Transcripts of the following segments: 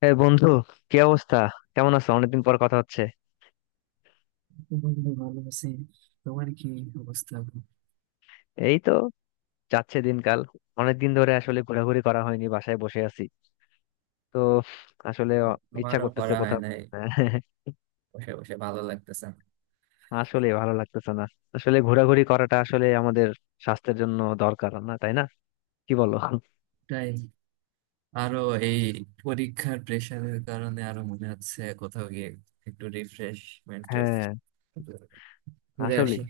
হ্যাঁ বন্ধু, কি অবস্থা? কেমন আছো? অনেকদিন পর কথা হচ্ছে। বন্ধু, ভালো আছি। তোমার কি অবস্থা? এই তো যাচ্ছে দিনকাল। অনেকদিন ধরে আসলে ঘোরাঘুরি করা হয়নি, বাসায় বসে আছি। তো আসলে ইচ্ছা আমারও করতেছে করা হয় কোথাও নাই। বসে বসে ভালো লাগতেছে না। আসলে ভালো লাগতেছে না। আসলে ঘোরাঘুরি করাটা আসলে আমাদের স্বাস্থ্যের জন্য দরকার না, তাই না? কি বলো? তাই আরো, এই পরীক্ষার প্রেশারের কারণে আরো মনে হচ্ছে কোথাও গিয়ে একটু রিফ্রেশমেন্টের হ্যাঁ, ঘুরে আসলে আসি।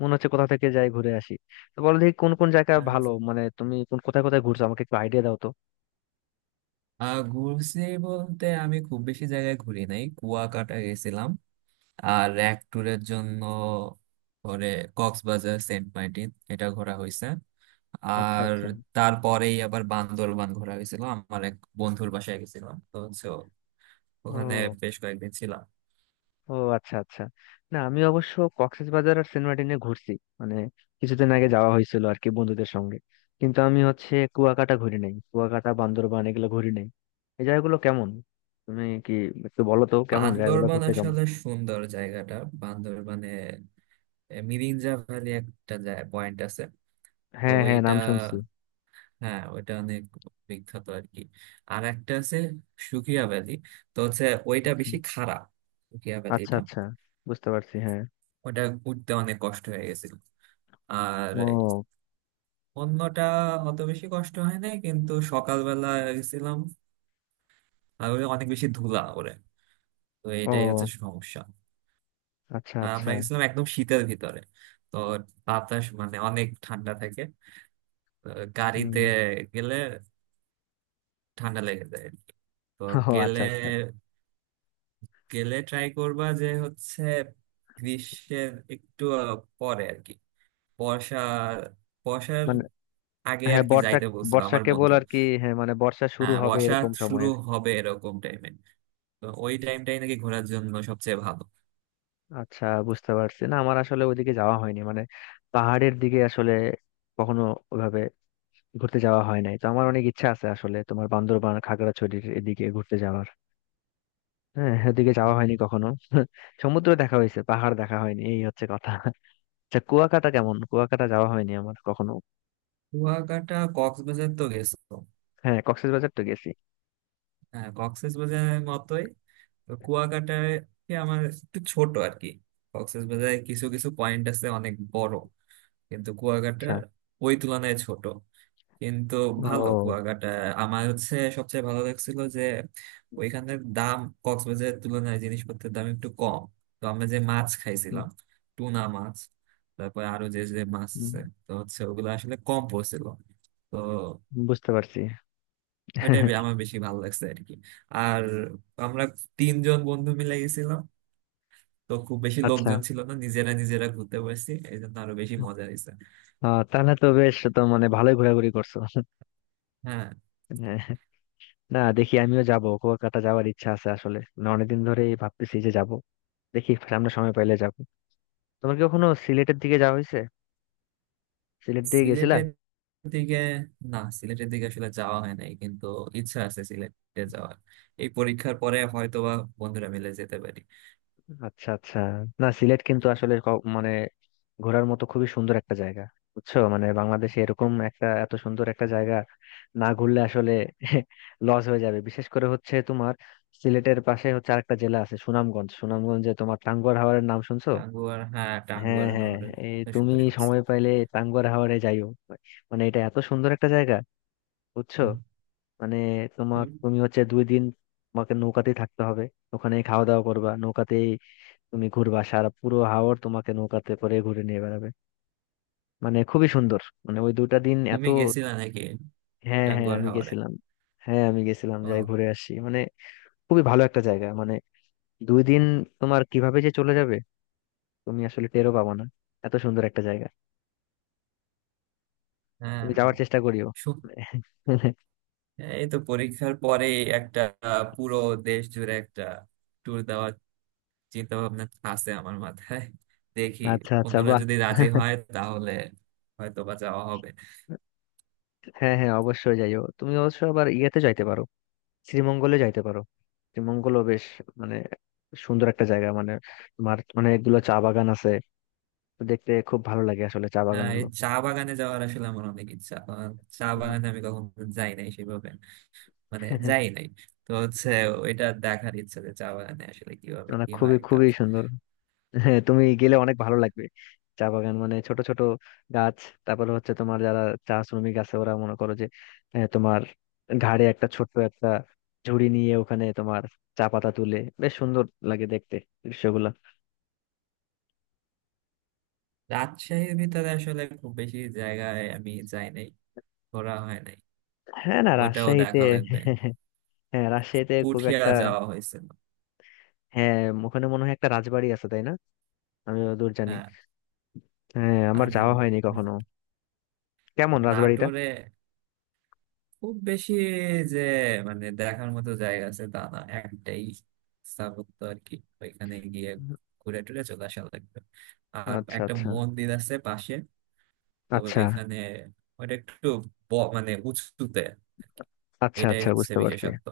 মনে হচ্ছে কোথা থেকে যাই ঘুরে আসি। তো বলো দেখি কোন কোন জায়গা হ্যাঁ, ভালো, মানে তুমি কোন কোথায় কোথায় ঘুরছো? আমাকে একটু আইডিয়া দাও তো। ঘুরছি বলতে আমি খুব বেশি জায়গায় ঘুরি নাই। কুয়াকাটা গেছিলাম আর এক ট্যুরের জন্য। পরে কক্সবাজার, সেন্ট মার্টিন এটা ঘোরা হয়েছে। আচ্ছা, আর আচ্ছা। তারপরেই আবার বান্দরবান ঘোরা হয়েছিল। আমার এক বন্ধুর বাসায় গেছিলাম, তো হচ্ছে ওখানে ও। বেশ কয়েকদিন ছিলাম। ও আচ্ছা, আচ্ছা। না, আমি অবশ্য কক্সবাজার আর সেন্ট মার্টিনে ঘুরছি। মানে কিছুদিন আগে যাওয়া হয়েছিল আর কি, বন্ধুদের সঙ্গে। কিন্তু আমি হচ্ছে কুয়াকাটা ঘুরি নাই, কুয়াকাটা বান্দরবান এগুলো ঘুরি নাই। এই জায়গাগুলো কেমন? তুমি কি একটু বলো তো কেমন, জায়গাগুলো বান্দরবান ঘুরতে কেমন? আসলে সুন্দর জায়গাটা। বান্দরবানে মিরিঞ্জা ভ্যালি একটা পয়েন্ট আছে। তো হ্যাঁ হ্যাঁ, ওইটা, নাম শুনছি। হ্যাঁ ওইটা অনেক বিখ্যাত আর কি। আর একটা আছে, সুকিয়া ভ্যালি। তো হচ্ছে ওইটা বেশি খাড়া, সুকিয়া আচ্ছা ভ্যালিটা। আচ্ছা, বুঝতে পারছি, হ্যাঁ। ওটা উঠতে অনেক কষ্ট হয়ে গেছিল। আর ও। অন্যটা অত বেশি কষ্ট হয় নাই, কিন্তু সকালবেলা গেছিলাম আর ওই অনেক বেশি ধুলা ওরে, তো এটাই হচ্ছে ও সমস্যা। আচ্ছা, আর আচ্ছা। আমরা গেছিলাম একদম শীতের ভিতরে, তো বাতাস মানে অনেক ঠান্ডা থাকে। তো হুম। গাড়িতে গেলে ঠান্ডা লেগে যায় আর কি। তো ও গেলে আচ্ছা, আচ্ছা। গেলে ট্রাই করবা যে হচ্ছে গ্রীষ্মের একটু পরে আর কি, বর্ষা, বর্ষার মানে আগে আর হ্যাঁ, কি বর্ষা। যাইতে বলছিল বর্ষা আমার কেবল বন্ধু। আর কি, হ্যাঁ। মানে বর্ষা শুরু হ্যাঁ, হবে বর্ষা এরকম সময় শুরু আর কি। হবে এরকম টাইমে। তো ওই টাইমটাই নাকি ঘোরার জন্য সবচেয়ে ভালো। আচ্ছা, বুঝতে পারছি। না আমার আসলে ওইদিকে যাওয়া হয়নি, মানে পাহাড়ের দিকে আসলে কখনো ওভাবে ঘুরতে যাওয়া হয় নাই। তো আমার অনেক ইচ্ছা আছে আসলে, তোমার বান্দরবান খাগড়াছড়ির এদিকে ঘুরতে যাওয়ার। হ্যাঁ, ওদিকে যাওয়া হয়নি কখনো সমুদ্র দেখা হয়েছে, পাহাড় দেখা হয়নি, এই হচ্ছে কথা আচ্ছা, কুয়াকাটা কেমন? কুয়াকাটা যাওয়া হয়নি আমার কখনো। কুয়াকাটা, কক্সবাজার তো গেছো। হ্যাঁ, কক্সবাজার তো গেছি। হ্যাঁ, কক্সেস বাজারের মতোই। তো কুয়াকাটায় কি, আমার একটু ছোট আর কি। কক্সেস বাজারে কিছু কিছু পয়েন্ট আছে অনেক বড়, কিন্তু কুয়াকাটা আচ্ছা। ওই তুলনায় ছোট। কিন্তু ভালো ও। কুয়াকাটা। আমার হচ্ছে সবচেয়ে ভালো লাগছিল যে ওইখানের দাম, কক্সবাজারের তুলনায় জিনিসপত্রের দাম একটু কম। তো আমরা যে মাছ হুম। খাইছিলাম, টুনা মাছ, তারপরে আরো যে যে মাছ হুম, আছে, তো হচ্ছে ওগুলো আসলে কম পড়ছিল। তো বুঝতে পারছি ওইটাই আমার বেশি ভালো লাগছে আর কি। আর আমরা তিনজন বন্ধু মিলে গেছিলাম, তো খুব বেশি আচ্ছা, লোকজন ছিল না, নিজেরা নিজেরা ঘুরতে পারছি, এই জন্য আরো বেশি মজা হয়েছে। আহ, তাহলে তো বেশ, তো মানে ভালোই ঘোরাঘুরি করছো হ্যাঁ, হ্যাঁ, না দেখি আমিও যাব, কলকাতা যাওয়ার ইচ্ছা আছে আসলে। মানে অনেকদিন ধরেই ভাবতেছি যে যাব। দেখি সামনে সময় পাইলে যাব। তোমার কি কখনো সিলেটের দিকে যাওয়া হয়েছে? সিলেট দিকে গেছিলা? সিলেটের দিকে? না, সিলেটের দিকে আসলে যাওয়া হয় নাই, কিন্তু ইচ্ছা আছে সিলেটে যাওয়ার। এই পরীক্ষার পরে হয়তোবা বন্ধুরা মিলে যেতে পারি। আচ্ছা, আচ্ছা। না সিলেট কিন্তু আসলে মানে ঘোরার মতো খুবই সুন্দর একটা জায়গা। বুঝছো, মানে বাংলাদেশে এরকম একটা এত সুন্দর একটা জায়গা না ঘুরলে আসলে লস হয়ে যাবে। বিশেষ করে হচ্ছে তোমার সিলেটের পাশে হচ্ছে আরেকটা জেলা আছে সুনামগঞ্জ। সুনামগঞ্জে তোমার টাঙ্গুয়ার হাওরের নাম শুনছো? হ্যাঁ, হ্যাঁ টাঙ্গুয়ার হ্যাঁ, হাওরে এই কথা তুমি শুনতে শুনছি। সময় পাইলে টাঙ্গুয়ার হাওরে যাইও। মানে এটা এত সুন্দর একটা জায়গা, বুঝছো। হুম। মানে তোমার তুমি তুমি হচ্ছে দুই দিন, তোমাকে নৌকাতেই থাকতে হবে। ওখানে খাওয়া দাওয়া করবা নৌকাতেই। তুমি ঘুরবা সারা পুরো হাওর, তোমাকে নৌকাতে করে ঘুরে নিয়ে বেড়াবে। মানে খুবই সুন্দর, মানে ওই দুটা দিন এত। তুমি গেছিলা নাকি হ্যাঁ হ্যাঁ, টাঙ্গুয়ার আমি হাওরে? গেছিলাম। হ্যাঁ আমি গেছিলাম, যাই ও ঘুরে আসি মানে। খুবই ভালো একটা জায়গা, মানে দুই দিন তোমার কিভাবে যে চলে যাবে তুমি আসলে টেরও পাবা না। এত সুন্দর একটা জায়গা, হ্যাঁ, তুমি হ্যাঁ। যাওয়ার চেষ্টা করিও হ্যাঁ, এই তো পরীক্ষার পরে একটা পুরো দেশ জুড়ে একটা ট্যুর দেওয়ার চিন্তা ভাবনা আছে আমার মাথায়। দেখি, আচ্ছা আচ্ছা, অন্যরা বাহ। যদি রাজি হয় তাহলে হয়তো বা যাওয়া হবে। হ্যাঁ হ্যাঁ, অবশ্যই যাইও। তুমি অবশ্য আবার ইয়েতে যাইতে পারো, শ্রীমঙ্গলে যাইতে পারো। শ্রীমঙ্গলও বেশ, মানে সুন্দর একটা জায়গা। মানে তোমার অনেকগুলো চা বাগান আছে, তো দেখতে খুব ভালো লাগে আসলে চা বাগান এই গুলো। চা বাগানে যাওয়ার আসলে আমার অনেক ইচ্ছা। চা বাগানে আমি কখনো যাই নাই সেভাবে, মানে যাই নাই। তো হচ্ছে ওইটা দেখার ইচ্ছা, যে চা বাগানে আসলে কিভাবে মানে কি খুবই হয় খুবই কাজ। সুন্দর। হ্যাঁ, তুমি গেলে অনেক ভালো লাগবে। চা বাগান মানে ছোট ছোট গাছ, তারপরে হচ্ছে তোমার যারা চা শ্রমিক আছে ওরা মনে করো যে তোমার ঘাড়ে একটা ছোট্ট একটা ঝুড়ি নিয়ে ওখানে তোমার চা পাতা তুলে, বেশ সুন্দর লাগে দেখতে দৃশ্যগুলো। রাজশাহীর ভিতরে আসলে খুব বেশি জায়গায় আমি যাই নাই, ঘোরা হয় নাই, হ্যাঁ, না ওইটাও রাজশাহীতে দেখা লাগবে। হ্যাঁ, রাজশাহীতে খুব পুঠিয়া একটা। যাওয়া হয়েছিল। হ্যাঁ, ওখানে মনে হয় একটা রাজবাড়ি আছে তাই না? আমি দূর জানি। হ্যাঁ। হ্যাঁ, আমার আর যাওয়া হয়নি কখনো। কেমন রাজবাড়িটা? নাটোরে খুব বেশি যে মানে দেখার মতো জায়গা আছে তা না, একটাই স্থাপত্য আর কি। ওইখানে গিয়ে ঘুরে টুরে চলে আসা লাগবে। আর আচ্ছা, একটা আচ্ছা। মন্দির আছে পাশে, তো আচ্ছা ওইখানে। ওটা একটু মানে উঁচুতে আর কি। আচ্ছা, এটাই আচ্ছা হচ্ছে বুঝতে পারছি। বিশেষত্ব।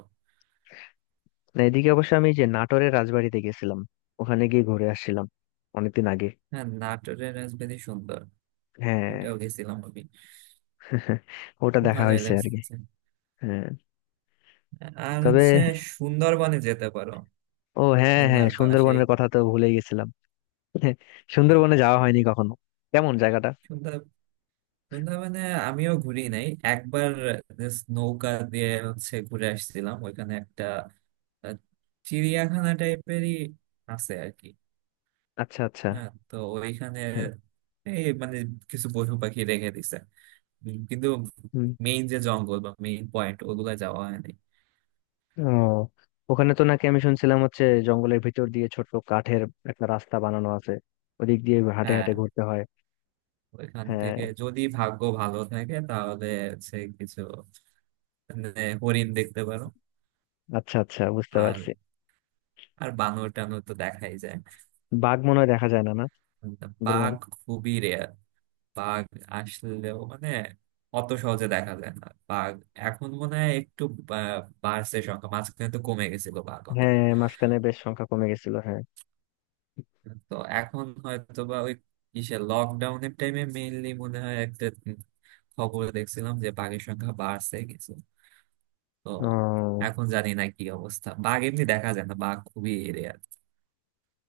না এদিকে অবশ্য আমি যে নাটোরের রাজবাড়িতে গেছিলাম, ওখানে গিয়ে ঘুরে আসছিলাম অনেকদিন আগে। হ্যাঁ, নাটোরের রাজবাড়ি সুন্দর, হ্যাঁ ওটাও গেছিলাম আমি। ওটা দেখা ভালোই হয়েছে আর কি। লাগছে। হ্যাঁ। আর তবে হচ্ছে সুন্দরবনে যেতে পারো, ও হ্যাঁ হ্যাঁ, খুলনার পাশেই। সুন্দরবনের কথা তো ভুলে গেছিলাম সুন্দরবনে যাওয়া হয়নি কখনো, কেমন জায়গাটা? হ্যাঁ, বৃন্দাবনে আমিও ঘুরি নাই। একবার just নৌকা দিয়ে হচ্ছে ঘুরে আসছিলাম ওইখানে, একটা আহ, চিড়িয়াখানা টাইপেরই আছে আর কি। আচ্ছা, আচ্ছা। হ্যাঁ, তো ওইখানে এই মানে কিছু পশু পাখি রেখে দিছে, কিন্তু হ্যাঁ। মেইন যে জঙ্গল বা মেইন পয়েন্ট ওগুলা যাওয়া হয়নি। ও, ওখানে তো নাকি আমি শুনছিলাম হচ্ছে জঙ্গলের ভিতর দিয়ে ছোট্ট কাঠের একটা রাস্তা বানানো আছে, ওদিক দিয়ে হাঁটে হ্যাঁ, হাঁটে ঘুরতে হয়। ওইখান হ্যাঁ, থেকে যদি ভাগ্য ভালো থাকে তাহলে হচ্ছে কিছু, মানে হরিণ দেখতে পারো। আচ্ছা আচ্ছা, বুঝতে আর পারছি। আর বানর টানর তো দেখাই যায়। বাঘ মনে হয় দেখা যায় না, না, বাঘ সুন্দরবনে? খুবই রেয়ার। বাঘ আসলেও মানে অত সহজে দেখা যায় না। বাঘ এখন মনে হয় একটু বা- বাড়ছে সংখ্যা, মাঝখানে তো কমে গেছিল বাঘ অনেক। হ্যাঁ, মাঝখানে বেশ সংখ্যা কমে গেছিল, হ্যাঁ। তো এখন হয়তো বা ওই কিসে লকডাউনের টাইমে মেইনলি মনে হয় একটা খবর দেখছিলাম যে বাঘের সংখ্যা বাড়ছে কিছু। তো ও, এখন জানি না কি অবস্থা, বাঘ এমনি দেখা যায় না, বাঘ খুবই এরিয়া।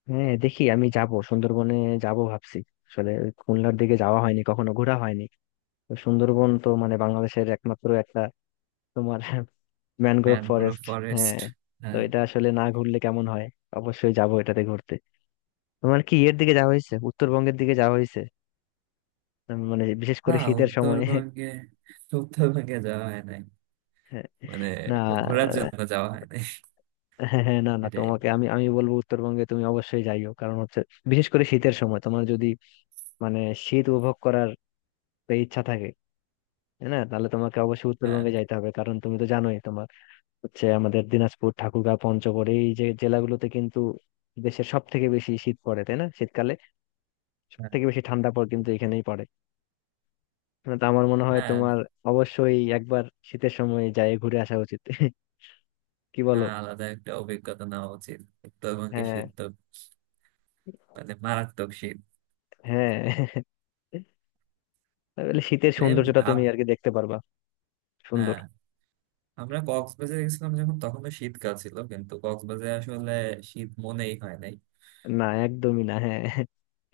হ্যাঁ দেখি আমি যাব সুন্দরবনে, যাব ভাবছি। আসলে ওই খুলনার দিকে যাওয়া হয়নি কখনো, ঘোরা হয়নি। তো সুন্দরবন তো মানে বাংলাদেশের একমাত্র একটা তোমার ম্যানগ্রোভ ম্যানগ্রোভ ফরেস্ট। ফরেস্ট। হ্যাঁ, তো হ্যাঁ। এটা আসলে না ঘুরলে কেমন হয়, অবশ্যই যাবো এটাতে ঘুরতে। তোমার কি ইয়ের দিকে যাওয়া হয়েছে, উত্তরবঙ্গের দিকে যাওয়া হয়েছে? মানে বিশেষ না, করে শীতের সময় উত্তরবঙ্গে উত্তরবঙ্গে যাওয়া হয় নাই, মানে না ঘোরার জন্য যাওয়া হয় নাই। হ্যাঁ হ্যাঁ, না না, এটাই। তোমাকে আমি আমি বলবো উত্তরবঙ্গে তুমি অবশ্যই যাইও। কারণ হচ্ছে বিশেষ করে শীতের সময় তোমার যদি মানে শীত উপভোগ করার ইচ্ছা থাকে, হ্যাঁ, না তাহলে তোমাকে অবশ্যই হ্যাঁ, উত্তরবঙ্গে যাইতে হবে। কারণ তুমি তো জানোই, তোমার হচ্ছে আমাদের দিনাজপুর ঠাকুরগাঁও পঞ্চগড় এই যে জেলাগুলোতে কিন্তু দেশের সব থেকে বেশি শীত পড়ে, তাই না? শীতকালে সব থেকে বেশি ঠান্ডা পড়ে কিন্তু এখানেই পড়ে। না তো আমার মনে হয় হ্যাঁ, তোমার অবশ্যই একবার শীতের সময় যায় ঘুরে আসা উচিত কি বলো? হ্যাঁ, আলাদা একটা অভিজ্ঞতা নেওয়া উচিত। উত্তরবঙ্গে হ্যাঁ শীত তো মানে মারাত্মক শীত। হ্যাঁ, তাহলে শীতের এই সৌন্দর্যটা তুমি আপ- আর কি দেখতে পারবা। সুন্দর। হ্যাঁ, আমরা কক্সবাজারে গেছিলাম যখন, তখন তো শীতকাল ছিল, কিন্তু কক্সবাজারে আসলে শীত মনেই হয় নাই। না একদমই না, হ্যাঁ।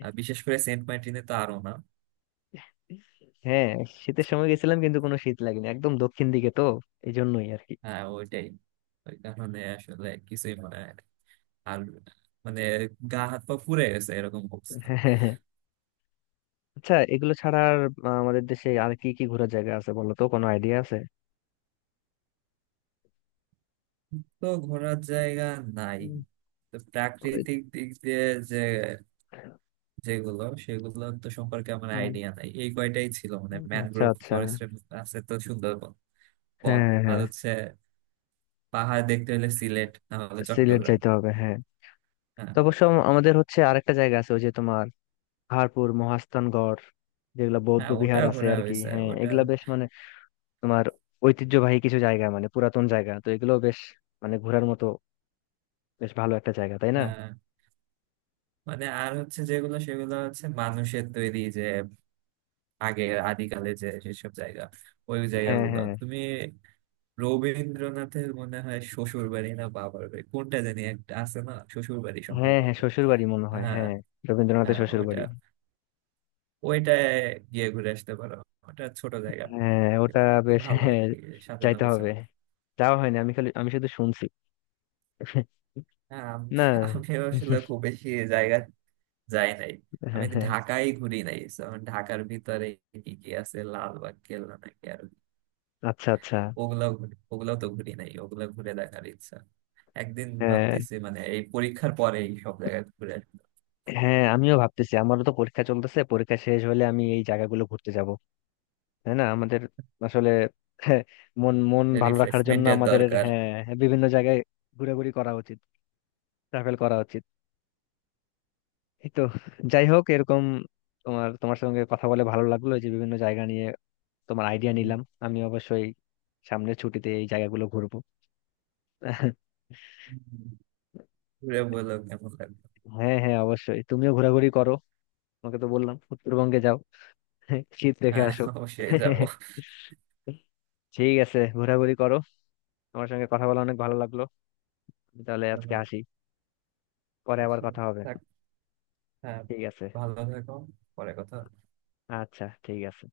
আর বিশেষ করে সেন্ট মার্টিনে তো আরো না। হ্যাঁ, শীতের সময় গেছিলাম কিন্তু কোনো শীত লাগেনি, একদম দক্ষিণ দিকে তো, এই জন্যই আর কি। হ্যাঁ, ওইটাই, ওই কারণে আসলে কিছুই মনে হয় না। আর মানে গা হাত পা পুড়ে গেছে এরকম অবস্থা। হ্যাঁ হ্যাঁ, হ্যাঁ। আচ্ছা, এগুলো ছাড়া আর আমাদের দেশে আর কি কি ঘোরার জায়গা আছে, বলো তো? কোনো আইডিয়া আছে? তো ঘোরার জায়গা নাই, হুম। তো ওই- প্রাকৃতিক দিক দিয়ে যে যেগুলো সেগুলো তো সম্পর্কে আমার হুম, আইডিয়া নাই। এই কয়টাই ছিল মানে আচ্ছা ম্যানগ্রোভ আচ্ছা। ফরেস্ট আছে, তো সুন্দরবন বন। হ্যাঁ আর হ্যাঁ, হচ্ছে পাহাড় দেখতে হলে সিলেট না হলে সিলেট চট্টগ্রাম। যাইতে হবে হ্যাঁ। হ্যাঁ, তো অবশ্য আমাদের হচ্ছে আরেকটা জায়গা আছে, ওই যে তোমার পাহাড়পুর মহাস্থানগড় যেগুলা বৌদ্ধ হ্যাঁ, ওটা বিহার আছে ঘোরা আর কি, হয়েছে হ্যাঁ, ওটা। এগুলা বেশ মানে তোমার ঐতিহ্যবাহী কিছু জায়গা। মানে পুরাতন জায়গা তো, এগুলো বেশ মানে ঘোরার মতো বেশ ভালো একটা জায়গা তাই না? হ্যাঁ মানে আর হচ্ছে যেগুলো সেগুলো হচ্ছে মানুষের তৈরি, যে আগে আদিকালে যে যেসব জায়গা, ওই হ্যাঁ জায়গাগুলো হ্যাঁ। তুমি। রবীন্দ্রনাথের মনে হয় শ্বশুর বাড়ি না বাবার বাড়ি, কোনটা জানি একটা আছে না, শ্বশুর বাড়ি হ্যাঁ সম্ভবত। হ্যাঁ, শ্বশুর বাড়ি মনে হয়, হ্যাঁ, হ্যাঁ, রবীন্দ্রনাথের হ্যাঁ, শ্বশুর ওটা বাড়ি। ওইটায় গিয়ে ঘুরে আসতে পারো। ওটা ছোট জায়গা, হ্যাঁ ওটা কিন্তু বেশ, ভালো আর হ্যাঁ। কি, সাজানো যাইতে হবে, গোছানো। যাওয়া হয়নি। আমি খালি, আমি শুধু শুনছি হ্যাঁ, না। আমি আসলে খুব বেশি জায়গা যাই নাই। আমি হ্যাঁ তো হ্যাঁ। ঢাকায় ঘুরি নাই। So, আমি ঢাকার ভিতরে কি কি আছে, লালবাগ কেল্লা নাকি আর আচ্ছা, আচ্ছা। ওগুলাও ওগুলাও তো ঘুরি নাই। ওগুলা ঘুরে দেখার ইচ্ছা, একদিন হ্যাঁ ভাবতেছি মানে এই পরীক্ষার পরে এই সব জায়গায় ঘুরে আসবো। হ্যাঁ, আমিও ভাবতেছি। আমারও তো পরীক্ষা চলতেছে, পরীক্ষা শেষ হলে আমি এই জায়গাগুলো ঘুরতে যাব, তাই না? আমাদের আসলে হ্যাঁ, মন মন ভালো রাখার জন্য রিফ্রেশমেন্টের আমাদের, দরকার। হ্যাঁ হ্যাঁ, বিভিন্ন জায়গায় ঘোরাঘুরি করা উচিত, ট্রাভেল করা উচিত। এই তো, যাই হোক, এরকম তোমার তোমার সঙ্গে কথা বলে ভালো লাগলো। এই যে বিভিন্ন জায়গা নিয়ে তোমার আইডিয়া উম, নিলাম। আমি অবশ্যই সামনের ছুটিতে এই জায়গাগুলো ঘুরবো ঘুরে বলো কেমন লাগবে। হ্যাঁ হ্যাঁ, অবশ্যই তুমিও ঘোরাঘুরি করো। তোমাকে তো বললাম উত্তরবঙ্গে যাও শীত দেখে হ্যাঁ, আসো। অবশ্যই যাবো। ঠিক আছে, ঘোরাঘুরি করো। আমার সঙ্গে কথা বলে অনেক ভালো লাগলো। আমি তাহলে আজকে আসি, পরে আবার কথা হবে। হ্যাঁ, ঠিক আছে। ভালো থাকো। পরে কথা। আচ্ছা, ঠিক আছে।